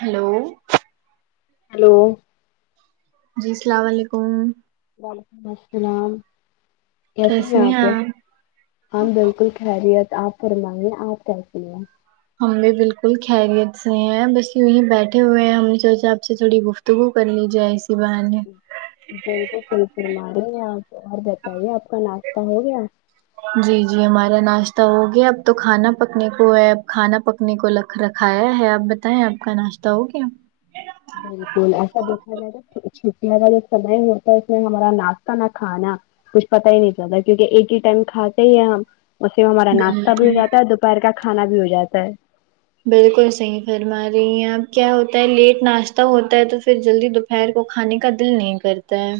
hello hello جی السلام علیکم وعلیکم السلام کیسی ہیں آپ ہم بالکل خیریت آپ فرمائیے آپ کیسی ہیں ہم بھی بالکل خیریت سے ہیں بس یوہی بیٹھے ہوئے ہیں ہم نے سوچا آپ سے تھوڑی گفت تگو کرلی جائے ایسی بہانے بالکل صحیح فرما رہی ہیں آپ اور بتائیے آپ کا ناشتہ ہو گیا جی جی ہمارا ناشتہ ہو گیا اب تو کھانا پکنے کو ہے اب کھانا پک کنے کو لکھ رکھایا ہے آپ بتائیں آپ کا ناشتہ ہو گیا بالکل ایسا دیکھا جائے چھٹیاں کا جو سمے ہوتا ہے اس میں ہمارا ناشتہ نہ کھانا کچھ پتا ہی نہیں چلتا کیونکہ ایک ہی ٹائم کھاتے ہے ہم اس سے ہمارا ناشتہ بھی ہو بالکل جاتا ہے دوپہر کا کھانا بھی ہو جاتا ہے بالکل صحیح فرما رہی ہیں آپ کیا ہوتا ہے لیٹ ناشتہ ہوتا ہے تو پھر جلدی دو پہر کو کھانے کا دل نہیں کرتا ہے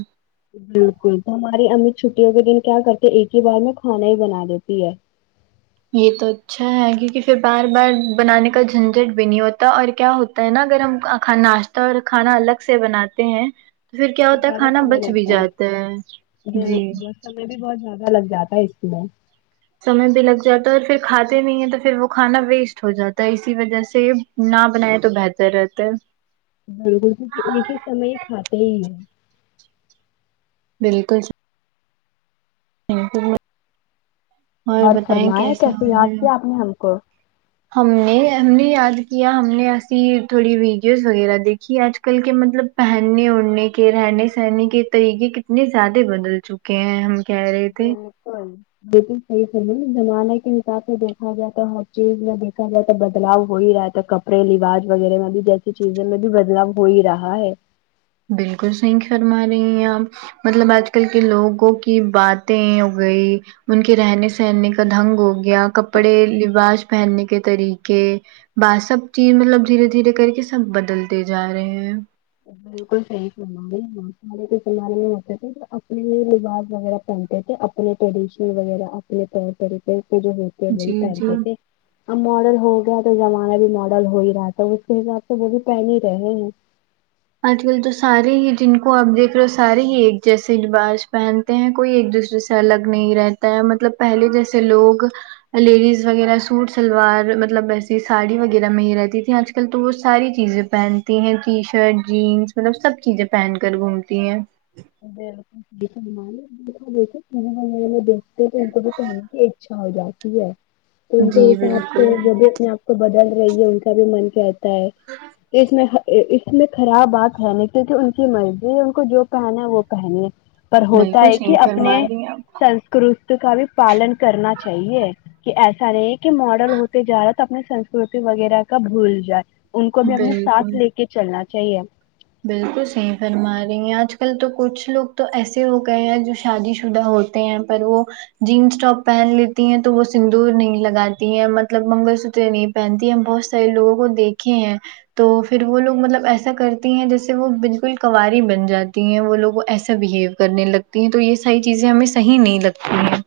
بالکل تو ہماری امی چھٹیوں کے دن کیا کرتے ایک ہی بار میں کھانا ہی بنا دیتی ہے یہ تو اچھا ہے کیونکہ پھر بار بار بنانے کا جھنجٹ بھی نہیں ہوتا اور کیا ہو تا ہے نا اگر ہم کھانا ناشتہ اور کھانا الگ سے بناتے ہیں تو پھر کیا تو ہوتا ہے زیادہ کھانا سمے بچ بھی لگتا جاتا ہے جی بالکل اور سمے بھی بہت زیادہ لگ جاتا ہے اس میں سمے بھی لگ جاتا ہے اور پھر کھاتے نہیں ہیں تو پھر وہ کھانا ویسٹ ہو جاتا ہے اسی وجہ سے نہ بنائے تو بہتر رہتا ہے بالکل [unintelligible] سمے ہی کھاتے ہی ہیں بالکل [unintelligible] اور بتائیں فرمائیں کیسا ہو کیسے یاد رہا کیا آپ نے ہم کو ہم نے ہم نے یاد کیا ہم نے ایسی تھوڑی ویڈیوز وغیرہ دیکھی آج کل کے مطلب پہننے اڑھنے کے رہنے سہنے کے طریقے کتنے زیادہ بدل چک کے ہیں ہم کہہ رہے تھے ہ بالکل صحیح سمے نہیں زمانے کے حساب سے دیکھا جائے تو ہر چیز میں دیکھا جائے تو بدلاؤ ہو ہی رہا تھا تو اپنے رواج وغیرہ میں بھی جیسی چیزیں میں بھی بدلاؤ ہو ہی رہا ہے بالکل صحیح فرما رہی ہیں آپ مطلب آج کل کے لوگوں کی باتیں ہو گئی ان کے رہنے سہنے کا ڈھنگ ہو گیا کپڑے لباس پہننے کے طریقے بات سب چیز مطلب دھیرے دھیرے کر کے سب بدلتے جا رہے ہیں بالکل صحیح فرما رہی ہے آپ ہمیں تو سارے کے زمانے میں ہوتے تھے تو اپنے لباس وغیرہ پہنتے تھے اپنے ٹریڈیشن وغیرہ اپنے طور طریقے کے جو ہوتے ہیں وہی جی جی پہنتے تھے اب ماڈل ہو گیا تو زمانہ بھی ماڈل ہو ہی رہا تھا اس کے حساب سے وہ بھی پہن ہی رہے ہیں آج کل تو سارے ہی جن کو آپ دیکھ رہے ہو سارے ہی ایک جیسے لباس پہن تے ہیں کوئی ایک دوسرے سے الگ نہیں رہتا ہے مطلب پہلے جیسے لوگ لیڈیز وغیرہ سوٹ سلوار مطلب ویسی ساڑی وغیرہ میں ہی رہتی تھی آج کل کل تو وہ ساری چیزیں پہنتی ہیں ٹی شرٹ جینس مطلب سب چیزیں پہن کر گھومتی ہیں [unintelligible] دیکھتے تو ان کو بھی کی اچھ ہو جاتی ہے تو ان کے جی حساب بالکل سے وہ بھی اپنے آپ تو بدل رہی ہے ان کا بھی من کہتا ہے اس میں اس میں خراب بات ہے نا کیونکہ ان کی مرضی ہے ان کو جو پہنا ہے وہ پہنیں پر ہوتا بالکل ہے صحیح کہ اپنے فرما رہی ہیں آپ سنسکرت کا بھی پالن کرنا چاہیے کہ ایسا نہیں ہے کہ ماڈرل ہوتے جا رہا تو اپنی سنسکرتی وغیرہ کا بھول جائے ان کو بھی اپنے ساتھ بالکل لے کے چلنا چاہیے بالکل صحیح فرما رہی ہیں آج کل تو کچھ لوگ تو ایسے ہو گئے ہیں جو شادی شدہ ہو ہیں پر وہ جینس ٹاپ پہن لیتی ہیں تو وہ سندور نہیں لگاتی ہیں مطلب منگل سوتر نہیں پہنتی ہے ہم بہت سارے لوگوں کو دیکھے ہیں تو پھر وہ لوگ مطلب ایسا کرتے ہیں جیسے وہ بالکل کواری بن جاتی ہیں وہ لوگوں ایسا بہیو کرنے لگتے ہیں تو یہ ساری چیزیں ہمیں صحی نہیں لگتی ہیں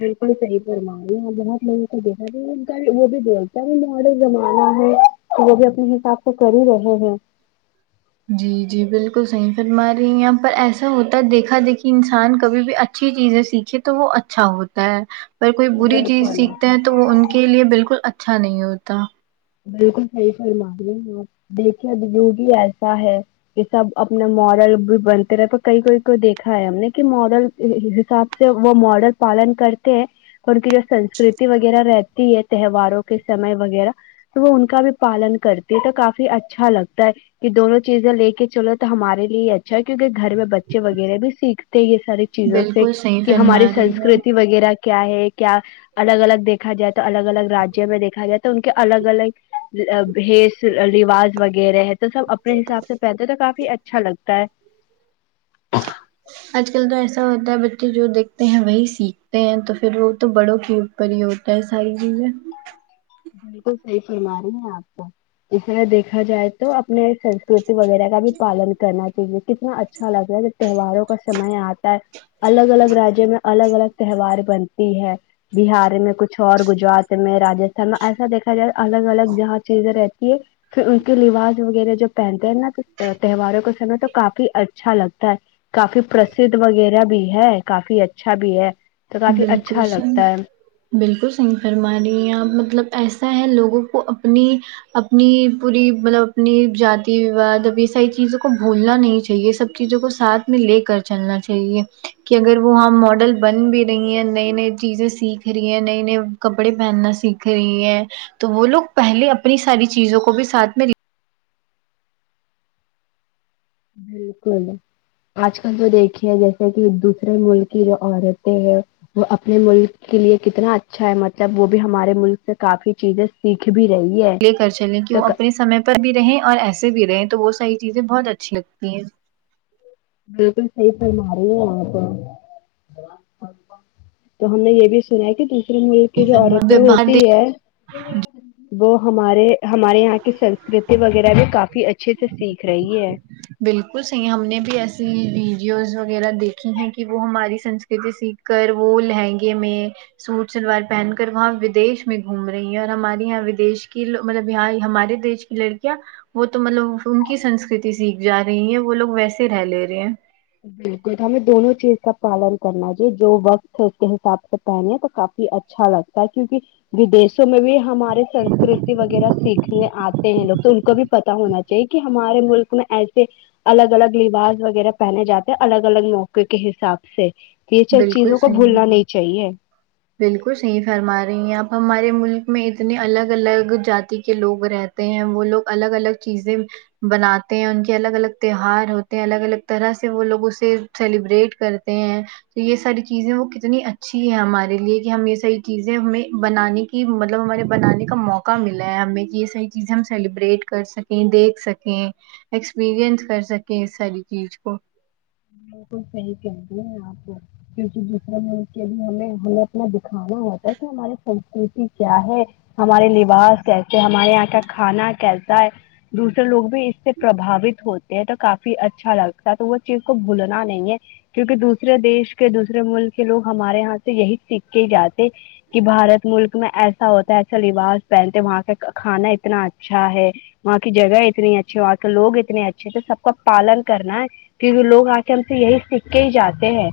بالکل صحیح فرما بہت میں نے کو دیکھا بھی وہ بھی بولتا بھی ماڈر زمانہ ہے وہ بھی اپنے حساب کو کر ہی رہے ہیں جی جی بالکل صحیح فرما رہی ہیں یہاں پر ایسا ہوتا ہے دیکھا دیکھی انسان کبھی بھی اچھی چیزیں سیکھیں تو وہ اچھا ہوتا ہے پر کوئی بری چیز بالکل سیکھتا ہیں تو وہ ان کے لیے بالکل اچھا نہیں ہوتا بالکل صحیح فرماے ہ دیکھے بجوگی ایسا ہے یہ سب اپنا ماڈل بھی بنتے رہے تو کئی کوئی کو دیکھا ہے ہم نے کہ ماڈل حساب سے وہ ماڈل پالن کرتے ہیں فرق یہ سنسکرتی وغیرہ رہتی ہے تہواروں کے سمے وغیرہ وہ ان کا بھی پالن کرتی ہے تو کافی اچھا لگتا ہے کہ دونوں چیزیں لے کے چلو تو ہمارے لیے ہی ا اچھا کیکہ گھر میں بچے وغیرہ بھی سیکھتے یہ ساری چیزوں سے بالکل صحیح کہ ہماری فرما رہی ہیں سنسکرتی آپ وغیرہ کیا ہے کیا الگ الگ دیکھا جائے تو الگ الگ رجیہوں میں دیکھا جائے تو ان کے الگ الگ بھیس رواج وغیرہ ہے تو سب اپنے حساب سے پہنتے تو کافی اچھا لگتا ہے آج کل تو ایسا ہوتا ہے بچے جو دیکھتے ہیں وہی سیکھتے ہیں تو پھر وہ تو بڑوں کی پر ہی ہوتا ساری چیزیں بالکل صحیح فرما رہی ہیں آپ کو اس طرح دیکھا جائے تو تو اپنے سسکرتی وغیرہ کا بھی پالن کرنا چاہیے کتنا اچھا لگ رہا ہے جب تہواروں کا سمے آتا ہے الگ الگ رجیہ میں الگ الگ تہوار بنتی ہے بہار میں کچھ اور گجرات میں راجیہ ایسا دیکھا جائے الگ الگ جہاں چیزیں رہتی ہے پھر ان کے لباس وغیرہ جو پہنتے ہیں نا تہواروں کو سمے تو کافی اچھا لگتا ہے کافی پرسھ وغیرہ بھی ہے کافی اچھا بھی ہے تو کافی بالکل اچھا صحیح لگتا ہے بالکل صحیح فرمارہی ہے اپ مطلب ایسا ہے لوگوں کو اپنی اپنی پوری مطلب اپنی جاتی وواد اب یہ ساری چیزوں کو بھولنا نہیں چاہیے سب چیزوں کو ساتھ میں لے کر چلنا چاہیے کہ اگر وہ ہ ماڈل بن بھی رہی ہیں نئی نئی چیزیں سیکھ رہی ہیں نئے نئے کپڑے پہننا سیکھ رہی ہیں تو وہ لوگ پہلے اپنی ساری چیزوں کو بھی ساتھ میں بالکل آج کل تو دیکھیے جیسے کہ دوسرے ملک کی جو عورتیں ہیں وہ اپنے ملک کے لیے کتنا اچھا ہے مطلب وہ بھی ہمارے ملک سے کافی چیزیں سیکھ بھی رہی ہے لے کر چلیں کہ تو وہ اپنے سمے پر بھی رہ اور ایسے بھی رہے تو وہ ساری چیزیں بہت اچھی لگتی ہیں بالکل صحیح فرما رہی ہےآپا تو ہم نے یہ بھی سنا کی ملک کی جو عورتیں باہر ہوتی ہے وہ ہمارے ہمارے یہاں کی سنسکرتی وغیرہ بھی کافی اچھے سے سیکھ رہی ہے بالکل صحیح ہم نے بھی ایسی ویڈیوز وغیرہ دیکھی ہیں کہ وہ ہماری سسکرتی سیکھ کر وہ لہنگے میں سوٹ سلوار پہن کر وہاں ودش میں گھوم رہی ہے اور ہمارے یہاں ودش کیو مطلب یہاں ہمارے دیش لڑکیاں وہ تو مطلب ان کی سنسکرتی سیکھ جا رہی ہے وہ لوگ ویسے رہ لے رہے ہیں بالکل ہمیں دونوں چیز کا پالن کرنا چاہئے جو وقت ہے اس کے حساب سے پہنی یہ پاکاتی ہے اچھا لگتا ہے کیونکہ ودیشوں میں بھی ہمارے سنسکرتی وغیرہ سیکھنے آتے ہیں لوگ تو ان کو بھی پتتا ہونا کہ ہمارے ملک میں ایسے الگ الگ لباس وغیرہ پہنے جاتے الگ الگ موقع کے حساب سے یہ سب بالکل چیزوں کو صحیح بھولنا نہیں چاہیے بالکل صحیح فرما رہی ہیں اپ ہمارے ملک میں اتنے الگ الگ جاتی کے لوگ رہتے ہیں وہ لوگ الگ الگ چیزیں بناتے ہیں ان کے الگ الگ تیوار ہوتے ہیں الگ الگ طرح سے وہ لوگوں سے سیلیبریٹ کرتے ہیں تو یہ ساری چیزیں وہ کتنی اچھی ہے ہمارے لیے کہ ہم یہ ساری چیزیں ہمیں بنانے کی کہ مطلب ہمارے بنانے کا موقع ملا ہے ہمیں کہ یہ ساریح چیزیں ہم سیلیبریٹ کر سکیں دیکھ سکیں ایکسپریئنس کر سکیں اس ساری چیز کو بالکل صحی کہتی ہے آپ کیونکہ دوسرے ملک کے بھی ہمیں ہمیں اپنا دکھانا ہوتا ہے کہ ہماری سنسکرتی کیا ہے ہمارے لباس کیسے ہیں ہمارے یہاں کا کھانا کیسا ہے دوسرے لوگ بھی اس سے پربھاوت ہوتے ہیں تو کافی اچھا لگتا ہے تو وہ چیز کو بھولنا نہیں ہے کیونکہ دوسرے دیش کے دوسرے ملک کے لوگ ہمارے یہاں سے یہی سیکھ کے جاتے کہ بھارت ملک میں ایسا ہوتا ہے ایسا لباس پہنتے وہاں کا کھانا اتنا اچھا ہے وہاں کی جگہ اتنی اچھی وہاں کے لوگ اتنے اچھے تھے سب کا پالن کرنا ہے کیونکی لوگ آ کے ہم سے یہی سیککھ کے ہی جاتے ہیں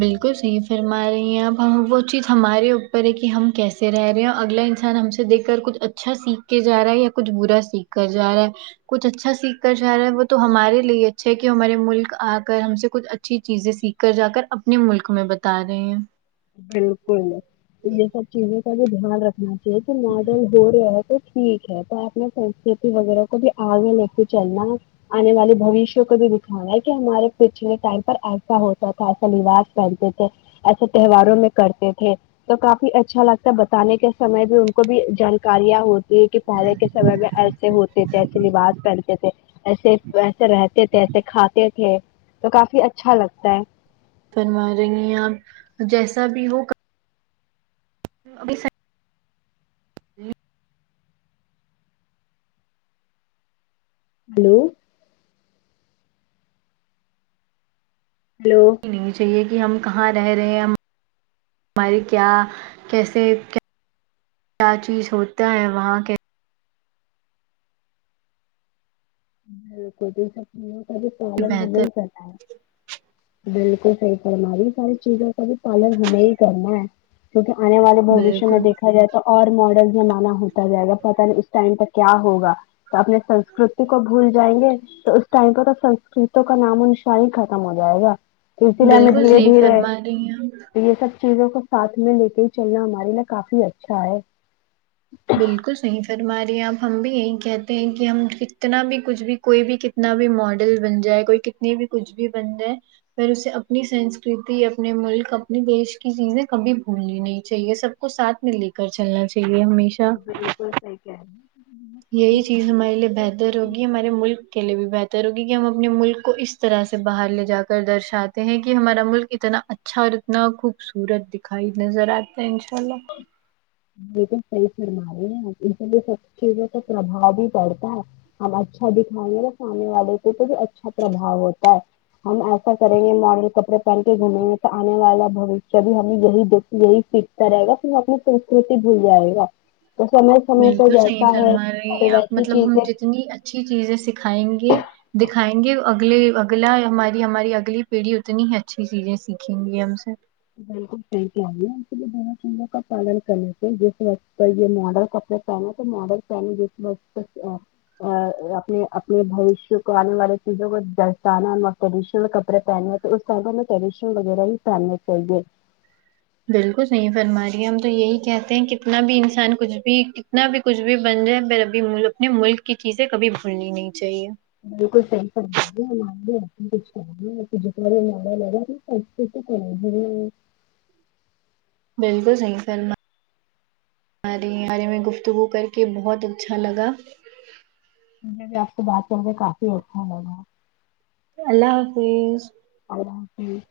بالکل صحیح فرما رہی ہیں اب وہ چیز ہمارے اوپر ہے کی ہم کیسے رہ رہے ہیں اور اگلا انسان ہم سے دیکھ کر کچھ اچھا سیکھ کے جا رہا ہے یا کچھ برا سیکھا جا رہا ہے کچھ اچھا سیکھ کر جا رہا ہے وہ تو ہمارے لیے اچھا ہے کہ ہمارے ملک آ کر ہم سے کچھ اچھی چیزیں سیکھ کر جا کر اپنے ملک میں بتا رہے ہیں بالکل تو یے سب چیزوں کا بھی دھیان رکھنا چاہیے کے [unintelligible] ٹھیک ہے تو آپ نے سسکرتی وغیرہ کو بھی آگے لے کے چلنا آنے والے بوشیہ کو بھی دکھانا ہے کہ ہمارے پچھلے ٹائم پر ایسا ہوتا تھا ایسا لباس پہنتے تھے ایسے تہواروں میں کرتے تھے تو کافی اچھا لگتا ہے بتانے کے سمے بھی ان کو بھی جانکاریاں ہوتی یے کہ پہلے کے سمے میں ایسے ہوتے تھے ایسے لباس پہنتے تھے ایسے ایسے رہتے تھے ایسے کھاتے تھے تو کافی اچھا لگتا ہے فما رہی ہیں آپ جیسا بھی ہو ابھی سے لی ہلو ہیلو چاہیے کہ ہم کہاں رہ رہے ہیں ہم ہماری کیا کیسے کیا چیز ہوتا ہے وہاں کی بہتر [unintelligible] بالکل صحیح فرمای ساری چیزوں کا بی پالن ہمیں ہی کرنا ہے کیونکی آنے والے بوشیہ میں بالکل دیکھا جائے تو اور ماڈل زمانہ ہوتا جائے گا پتہ نہیں اس ٹائم پے کیا ہوگا تو اپنے سنسکت تی کو بھول جائیں گے تو اس ٹائم پے تو سسکرتوں کا نام و نسان ہی ختم ہو جائے گا تو اسی لیے ہم میں بالکل دھیرے صحیح دھیرے فرما رہی ہیں آپ تو یے سب چیزوں کو ساتھ میں لے کے ہی چلنا ہمارے لیے کافی اچھا ہے بالکل صحیح فرما رہی ہے آب ہم بھی یہی کہتے ہیں کی ہم کتنا بھی کچھ بھی کوئی بھی کتنا بھی ماڈل بن جائے کوئی کتنی بھی کچھ بھی بن جائے پر اسے اپنی سنسکرتی اپنے ملک اپنی دیش کی چیزیں کبھی بھولنی نہیں چاہیے سب کو ساتھ میں لے کر چلنا چاہیے ہمیشہ بالکل صحیح کہہ رہی ہے یہی چیز ہمارے لیے بہتر ہوگی ہمارے ملک کے لیے بھی بہتر تر ہوگی کی ہم اپنے ملک کو اس طرح سے باہر لے جا کر درشاتے ہیں کی ہمارا ملک اتنا اچھا اچھا اتنا خوبصورت دکھائی نظر آتا ہے ان شاء اللہ لیکن صحیح فرماے ہیں ان کے لیے سب چیزوں کا پرباؤ ہی پڑتا ہے ہم اچھا دکھائیں گے اور سامنے والے کو تو بھی اچھا پرباؤ ہوتا ہے ہم ایسا کریں گے ماڈل کپڑے پہن کے گھومیں گے تو آنے والا بوشیہ شیہ بھی ہمیں یہی دیک یہی سیکھتا رہے گا پھر اپنی سسکرتی بھول جائے گا تو سمے سمے تو بالکل صحیح جیسا ہے فرما رہی ہیں تو آپ ویسی مطلب ہم چیزیں جتنی اچھی چیزیں سکھائیں گے دکھائیں گے اگلے اگلا ہماری ہماری اگلی پیڑھی اتنی ہی اچھی چیزیں سیکھیں گی ہم سے بالکل صحیح کہہ رہی ہے دونوں چیزوں کا پالن کرنا [unintelligible] پنا تو ماڈل پین تو اپنے اپنے بوشیہ کو آنے والی چیزوں کو درشانا ٹریڈیشنل کپڑے پہنے ہیں تو میں ریشن وغیرہ ہی ساننے چاہیے بالکل صحیح فرم رہے ہم تو یہی کہتے ہیں کتنا بھی انسان کچھ بھی کتنا بھی کچھ بھی بن جائے پھر ابھی اپنے ملک کی چیزیں کبھی بھولنی نہیں چاہیے بالکل صحیح فرمارہی [unintelligible] [unintelligible] بالکل صحیح فرما مارے ارے میں گفتگو کر کے بہت اچھا لگا حمیں بھی آپ سے بات کرکے کافی اچھا لگا اللہ حافظ اللہ حفظ